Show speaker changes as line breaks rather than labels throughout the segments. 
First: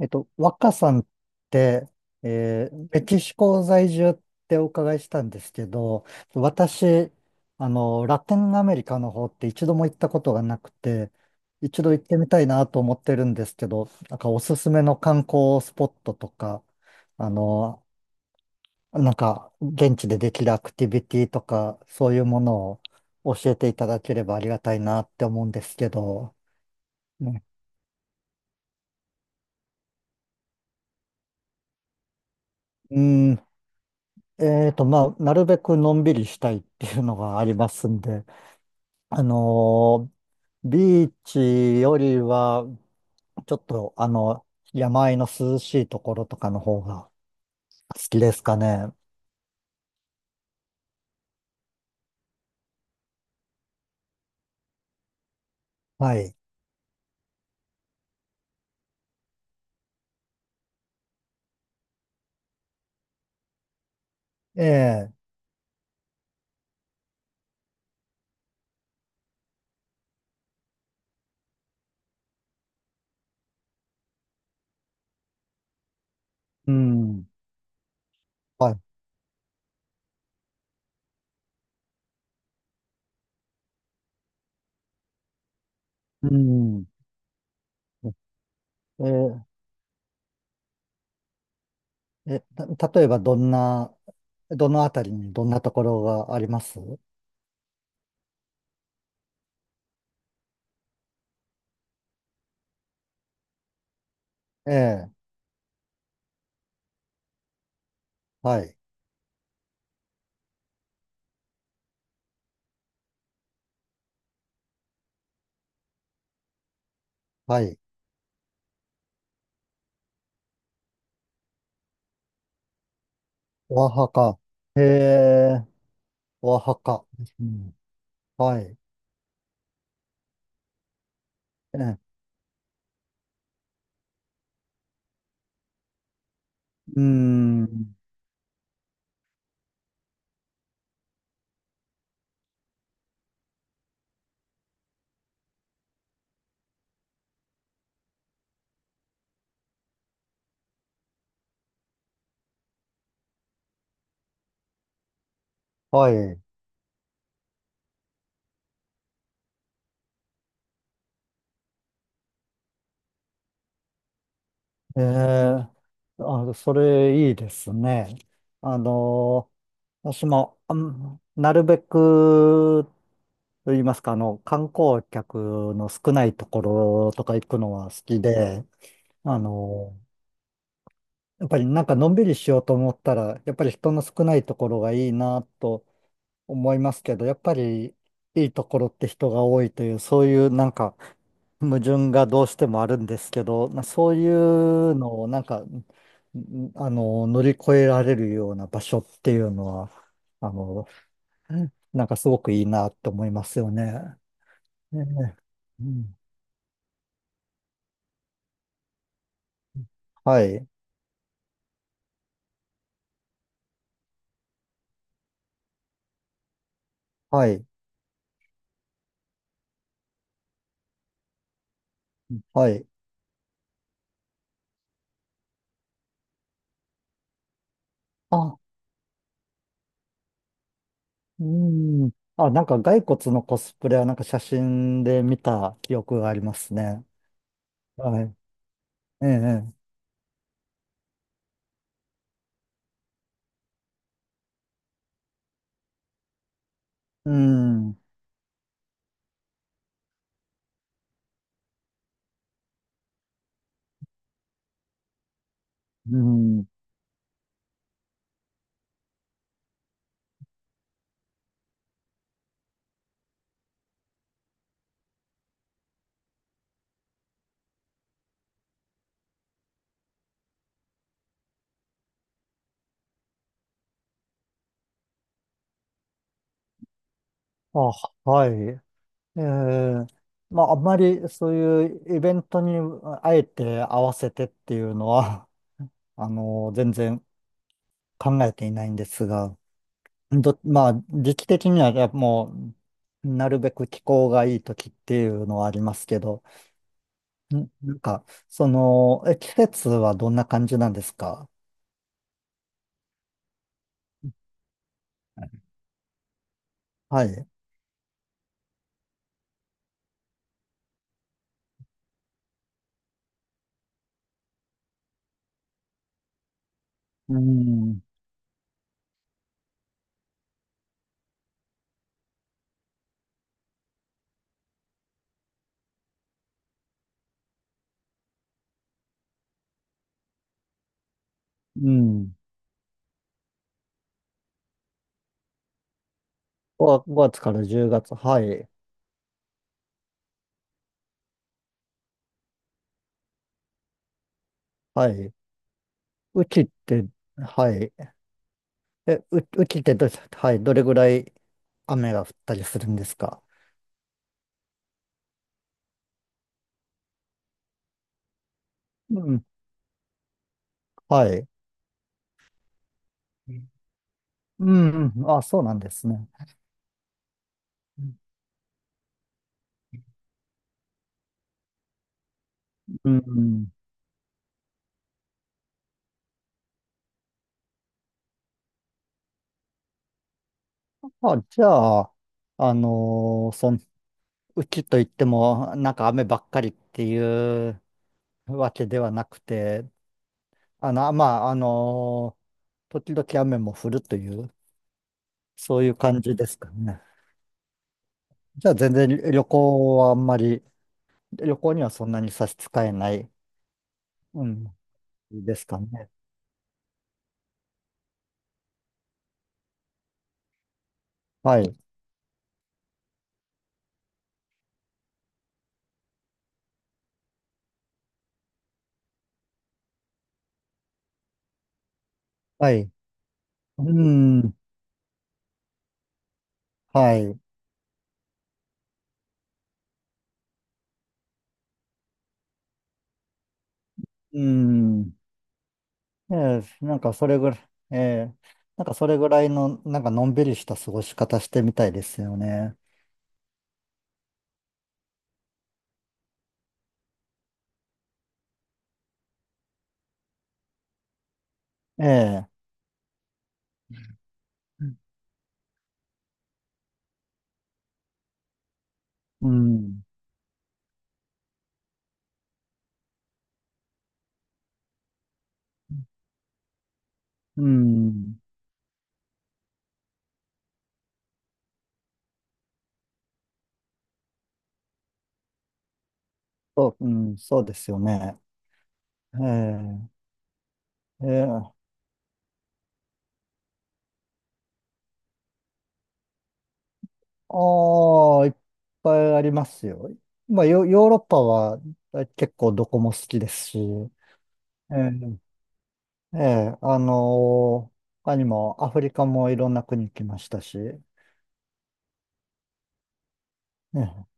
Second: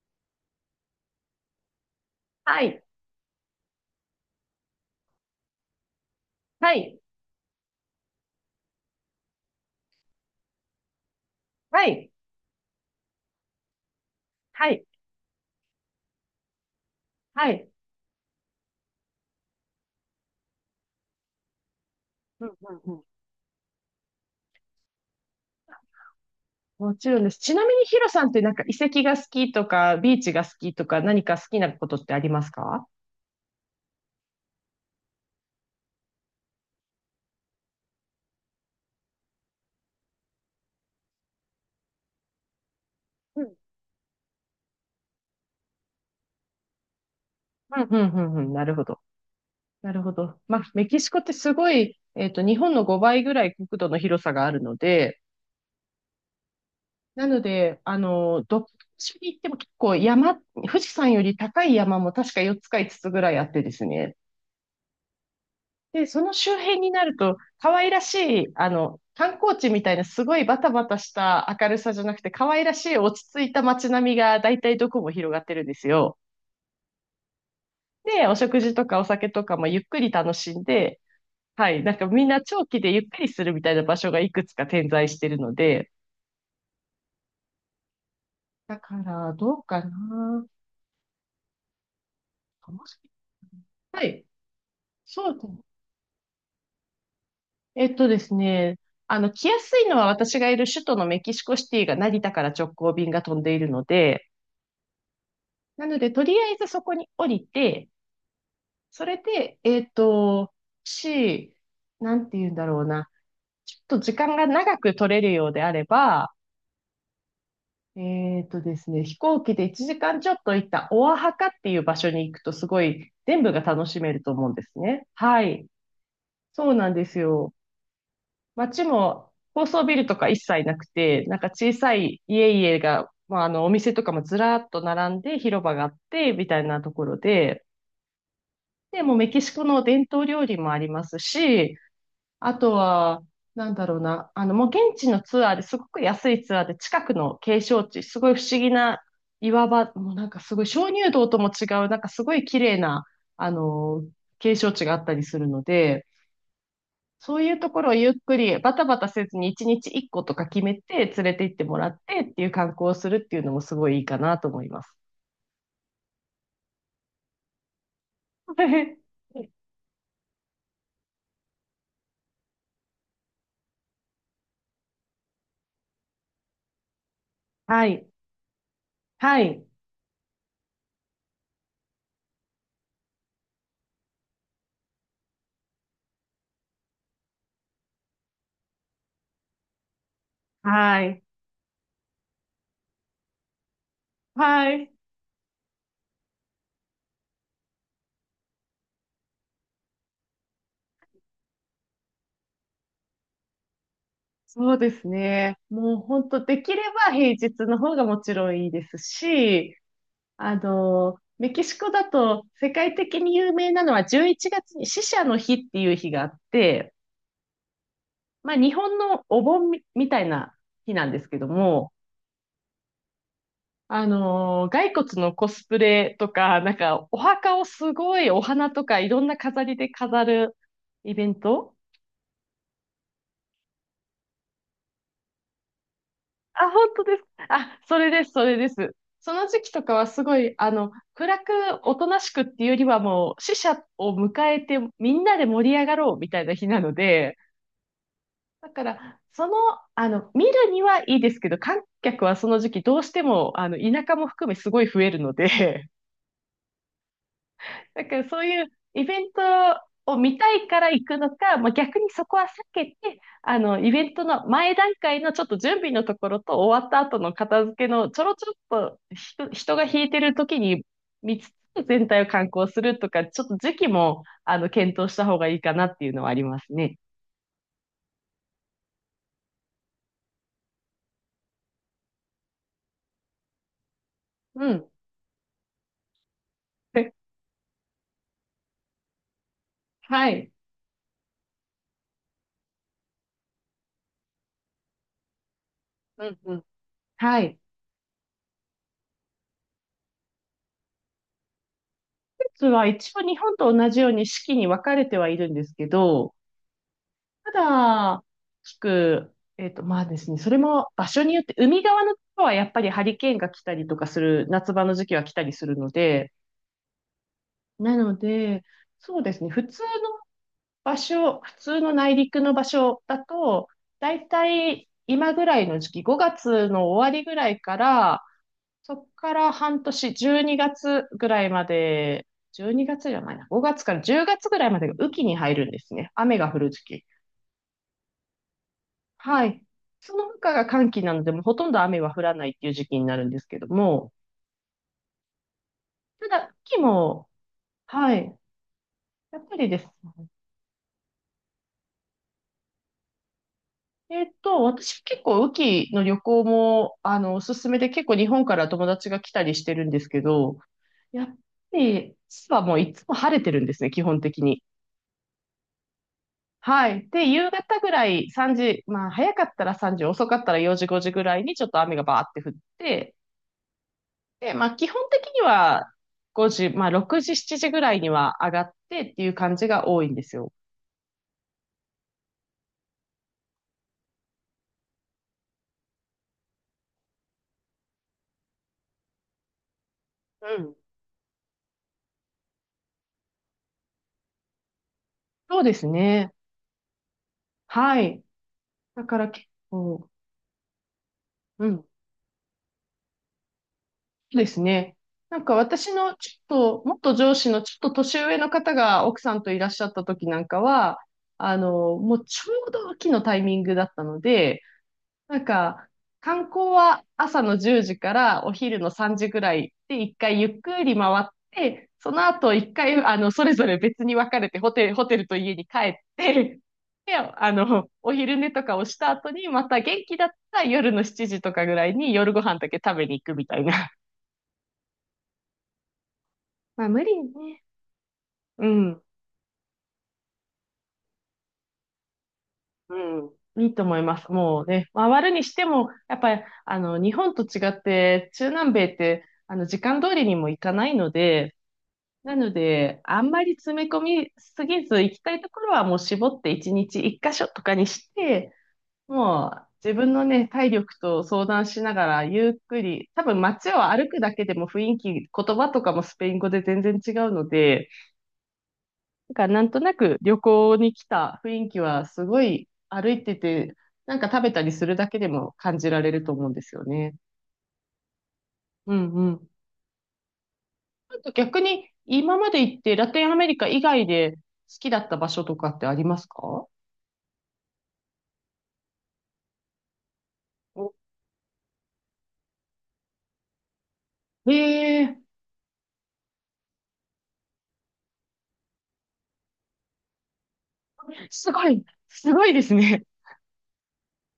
若さんって、
はい、
メキシコ在住ってお伺いしたんですけど、
はい、
私、ラテンアメリカの方って一度も行ったことがなくて、一
は
度行っ
い、
てみたいなと思ってるんですけど、なんかおす
は
すめ
い、
の観光スポットとか、あ
はい。
の、なんか現地でできるアクティビティとか、そういうも
うんう
の
ん
を
うん。
教えていただければありがたいなって思うんですけど、
もちろんです。
ね、
ちなみにヒロさんってなんか遺跡が好きとか、ビーチが好きとか、何か好きなことってありますか？
うーん、まあ、なるべくのんびりしたいっていうのがありますんで、あのビーチよりは、
う
ちょ
ん、
っと、山あいの涼しいところとかの方が
うん、う
好
ん、
き
う
で
ん、う
す
ん、
か
なるほ
ね。
ど。なるほど。まあ、メキシコってすごい、日本の5倍ぐらい国土の広さがあるので、
はい。
なので、どっちに行っても結構山、富士山より高い山も確か4つか5つつぐらいあってですね。
ええ。
で、その周辺になると、可愛らしい、観光地みたいなすごいバタバタした明るさじゃなくて、可愛らしい落ち着いた街並みが大体どこも広がってるんですよ。
うん。
で、お食
は
事
い。
とかお酒とかもゆっくり楽しんで、はい、なんかみんな長期でゆっくりするみたいな場所がいくつか点在してるので、
うん。
だか
え
ら、
ー
どうかな。
え、
楽
た
し
例え
み
ばどんな、
はい、
どのあたり
そ
に
うで
ど
す
ん
ね。
なところがあります
えっとですね、来やすいのは私がいる首都のメキシコシティが成田から直行便が飛んでいるので、
ええ。
なので、とりあえずそこに降りて、
はい。
それで、し、なんて言うんだろうな。ちょっと時間が長く取れるようであれば、
はい。
えっとですね、飛行機で1時間ちょっと行ったオアハカっていう場所に行くとすごい全部が楽
オア
し
ハ
めると
カ。
思うんです
え
ね。は
え。
い。
オア
そう
ハ
なんで
カ。
す
う
よ。
ん、はい。
街も高層ビルとか一切なくて、なんか小さ
ええ。
い家々が、まあ、お店とかもずらっと並んで広場があって、みたいなと
う
ころ
ー
で、
ん。
で、もうメキシコの伝統料理もありますし、あとは、なんだろうな、もう現地のツアーですごく安いツアーで近くの景勝地、すごい不思議な岩場、もうなんかすごい鍾乳洞とも違う、なんかすごい綺麗な、あの、景勝地があったりするので、
はい。
そういうところをゆっくりバタバタせずに1日1個とか決めて連れて行ってもらってっていう観光をするっていうのもすごいいいかなと思います。
ええ。あ、それいいですね。あ の、私も、なるべく、と言いますか、観光客の少ないところとか行くの
は
は好
い。
きで、あ
はい。
の、やっぱりなんかのんびりしようと思ったら、やっぱり人の少ないところがいいなと思いますけど、やっぱりいいところって人が多いという、そういうなんか
はい。
矛盾がどうしてもあるんですけど、まあそうい
はい。
うのをなんか、乗り越えられるような場所っていうのは、あの、なんかすごくいいなって思いますよね。
そうで
ね
す
え。
ね。
う
もう
ん。
本当できれば平日の方がもちろんいいですし、
はい、
メキシコだと世界的に有名なのは11月に死者の日っていう日があって、
はい、
まあ日本のお盆みたいな日なんですけども、
はい。
骸骨のコスプレとか、なんかお墓をすごいお
あ、
花とかいろんな飾りで飾るイベン
う
ト。
ん。あ、なんか骸骨のコスプレはなんか写真で見た記憶がありま
あ、
す
本当
ね。
ですか。あ、それ
はい。
です、それです。
ええ、え
その時期
え。
とかはすごい、暗く、おとなしくっていうよりはもう、死者を迎えて、みんなで盛り上がろうみたいな日なの
う
で、
ん。
だから、その、あの、見るにはいいですけど、観客はその時期どうしても、田舎も含めすごい増えるので、
うん。
だからそういうイベントを見たいから行くのか、まあ、逆にそこは避けて、イベントの前段階のちょっと準備のところと終わった後の片付けのちょろちょろっと人が引いてる時に見つつ全体を観光するとか、ちょっと時期も、検討した方がいいかなっていうのはありますね。
あ、はい。えー、まあ、あんまりそういうイベントにあえて合わせてっ
う
てい
ん。
うのは、全
え
然考えていないんですが、
はい。
まあ、時期的にはやっぱもう、なるべく気候がいい時っていうのはありますけ
うん
ど、
うん。はい。
なんか、その、え、季節はどんな感じなんですか？
季節は一応日本と同じように四季に分かれてはいるんですけど、
はい。
ただ、まあですね、それも場所によって、海側のところはやっぱりハリケーンが来たりとかする、夏場の時期は来たりするので、
う
な
ん。
ので、そうですね、普通の内陸の場所だと、だいたい今ぐらいの時期、5月の終わりぐらいから、そこから半年、12月ぐらいま
う
で、
ん。
12月じゃないな、5月から10月ぐらいまでが雨季に入るんですね。雨が降る時期。
5月から10月。はい。
はい。その他が寒気なので、もうほとんど雨は降らないっていう時期になるんですけども、
はい。
ただ、
雨
雨
季っ
季
て、
も、
はい。
はい。やっぱ
う
りで
ちっ
す
て
ね。
はい、どれぐらい雨が降ったりするんですか？
私結構雨季の旅行も、おすすめで結構日本から友達が
う
来た
ん。
りしてるんですけど、や
は
っ
い。
ぱり、実はもういつも晴れて
う
るん
ん。
ですね、基本的に。
うん。あ、そうなんですね。
はい。で、夕方ぐらい3時、まあ早かったら3時、遅かったら4時、5時ぐらいにちょっと雨がバーって降っ
う
て、
ん。
で、まあ、基本的には5時、まあ、6時、7時ぐらいには上がってっていう感じが多いんですよ。
あ、じゃあ、あのーそん、うちといっても、なんか雨ばっかりっていうわけではなくて、
うん。
まあ、時々雨も降るという、
そうで
そう
す
いう感
ね。
じですかね。
はい。
じゃあ、全
だ
然
から
旅
結
行
構、
はあんまり、旅
う
行
ん。
には
そ
そんなに差し支えない、
うで
う
す
ん、
ね。なんか
ですか
私
ね。
のちょっと、もっと上司のちょっと年上の方が奥さんといらっしゃった時なんかは、
はい。
もうちょうど秋のタイミングだったので、なんか、観光は朝の10時からお昼の3時ぐらいで一回ゆっくり回って、その後
は
一
い。
回、それぞれ
う
別に分かれ
ん。
てホテル、ホテルと家に帰って、
は
で、
い。
お昼寝とかをした後に、また元気だったら夜の7時とかぐらいに夜ご飯だけ食べに行くみたいな。
うん。ええ、
まあ
なん
無
か
理
それぐらい、
ね。
ええ、
う
なんか
ん、
それぐらいの、なんかのんびりした過ごし方してみたいですよね。
うん。いいと思います。もうね、回るにしても、やっぱり、日本と違って、中南米って、時間通りにも行かないので、
え
な
え。
ので、あんまり詰め込みすぎず、行きたいところはもう絞って1日1箇所とかにして、
う
もう自
ん。
分のね、体力と相談しながらゆっくり、多分街を歩くだけでも雰囲気、言葉とかもスペイン語で全然違うの
う
で、
ん。
だからなんとなく旅行に来た雰囲気はすごい歩いてて、なんか食べたりするだけでも感じられると思うんですよ
そう、う
ね。
ん、そうですよね。
うんうん。
ええ。え
逆
え。
に今まで行ってラテンアメリカ以外で好きだった場所とかってありますか？
ああ、いっぱいありますよ。まあ、
お、
ヨーロッパは結構どこも好きですし、え
えー
え、ええ、他にもアフリカもいろんな国来ましたし、
すごい、すごいですね。
ね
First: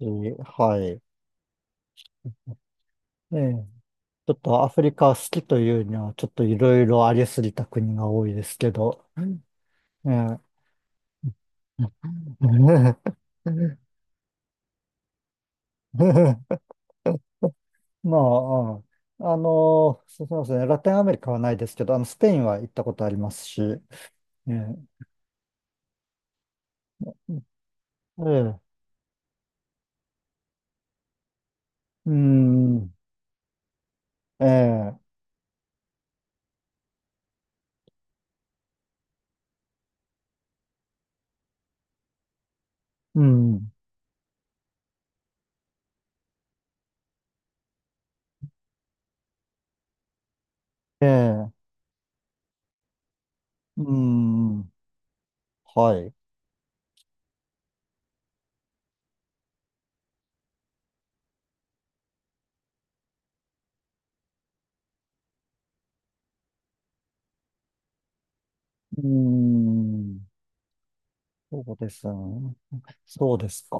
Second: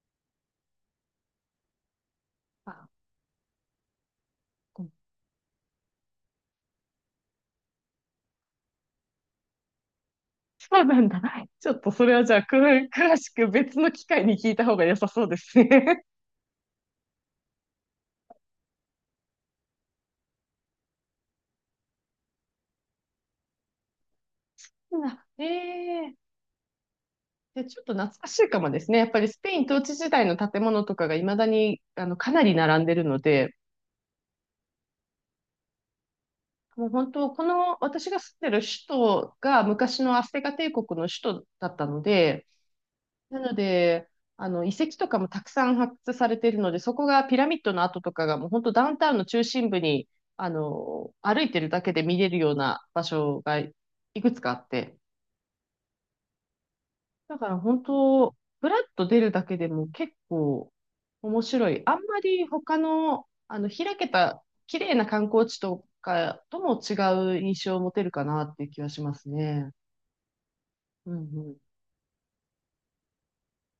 えー。はい。
あ、
ええ。ちょっとアフリカ好きというには、ちょっといろいろありすぎた国が多いですけど、ええ。
そうなんだ。ちょっと それはじゃあ、詳しく別の機会に聞いた方が良さそうですね。
まあ、うん。そうそうですね、ラテンアメリカはないですけど、スペインは行ったことありますし、ええ、
あ、ええ。で、ちょっと懐
え
かしいか
え、
もですね。やっぱりスペイン統治時代の建物とかが未だに、
う
かなり並んで
ん、
るので、
ええ、
もう本当、この私が住んでる首都が昔のアステカ帝国の首都だったので、
う
なの
ん、
で、あの遺跡とかもたくさん発掘されているので、そこがピラミッドの跡とかがもう本当ダウンタウンの中心部に、
え
歩い
え、
てるだけで見れるような場所がい
う
くつかあっ
ん、
て、
はい、
だから本当、ふらっと出るだけでも結構面白い。あんまり他の、開けた綺麗な観光地とかとも違う印象を持てるかなっていう気はし
う
ますね。
ん。
うんうん。
そうですね。そうですか。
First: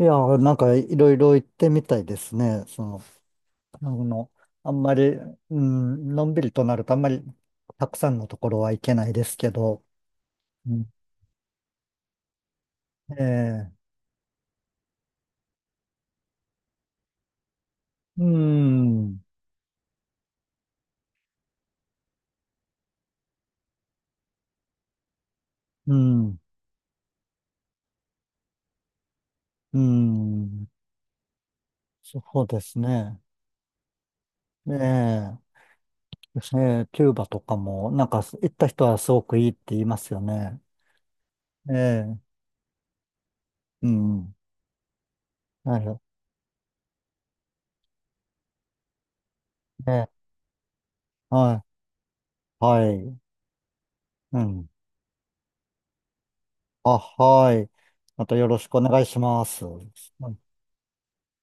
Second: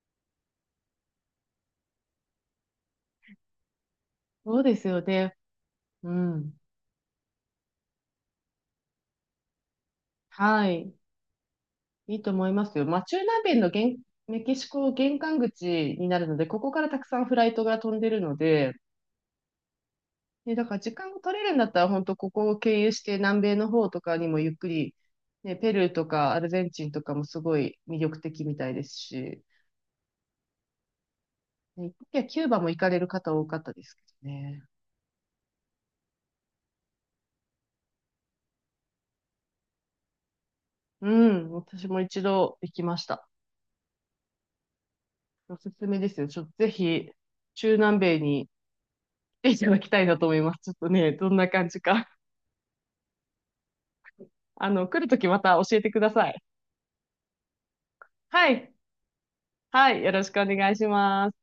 ええ。いや、なんかいろいろ行ってみたいですね。その、あの、
そう
あん
です
ま
よ
り、
ね。
う
う
ん、のんびり
ん。
となるとあんまりたくさんのところは行けないですけど、
は
う
い。
ん。
いいと思いますよ。まあ、中南米の
ええ。
メキシコ玄関口になるので、ここからたくさんフライトが飛んでる
う
ので、
ん、
ね、だから時間を取れるんだったら、本当ここを経由して南米の方とかにもゆっくり、ね、ペルー
う
とか
ん、
アルゼンチンとかもすごい魅力的みたいですし、
うん、
ね、い
そ
や、キュ
う
ーバ
で
も
す
行かれる
ね。
方多かったですけどね。
えーキューバとかも、なんか行った人はすごくいいって言いますよね。
うん、私も
え
一
え。
度行きました。
うん、
おす
なる
すめ
ほ
ですよ。ちょっとぜひ、中南米に来ていただき
ど。
たいなと
ええ。
思います。ちょっとね、どんな
は
感
い、
じか。
はい、うん。
来るときまた教えてください。
あ、はい。またよ
は
ろし
い。
くお願いします。は
はい。よろし
い。
くお願いします。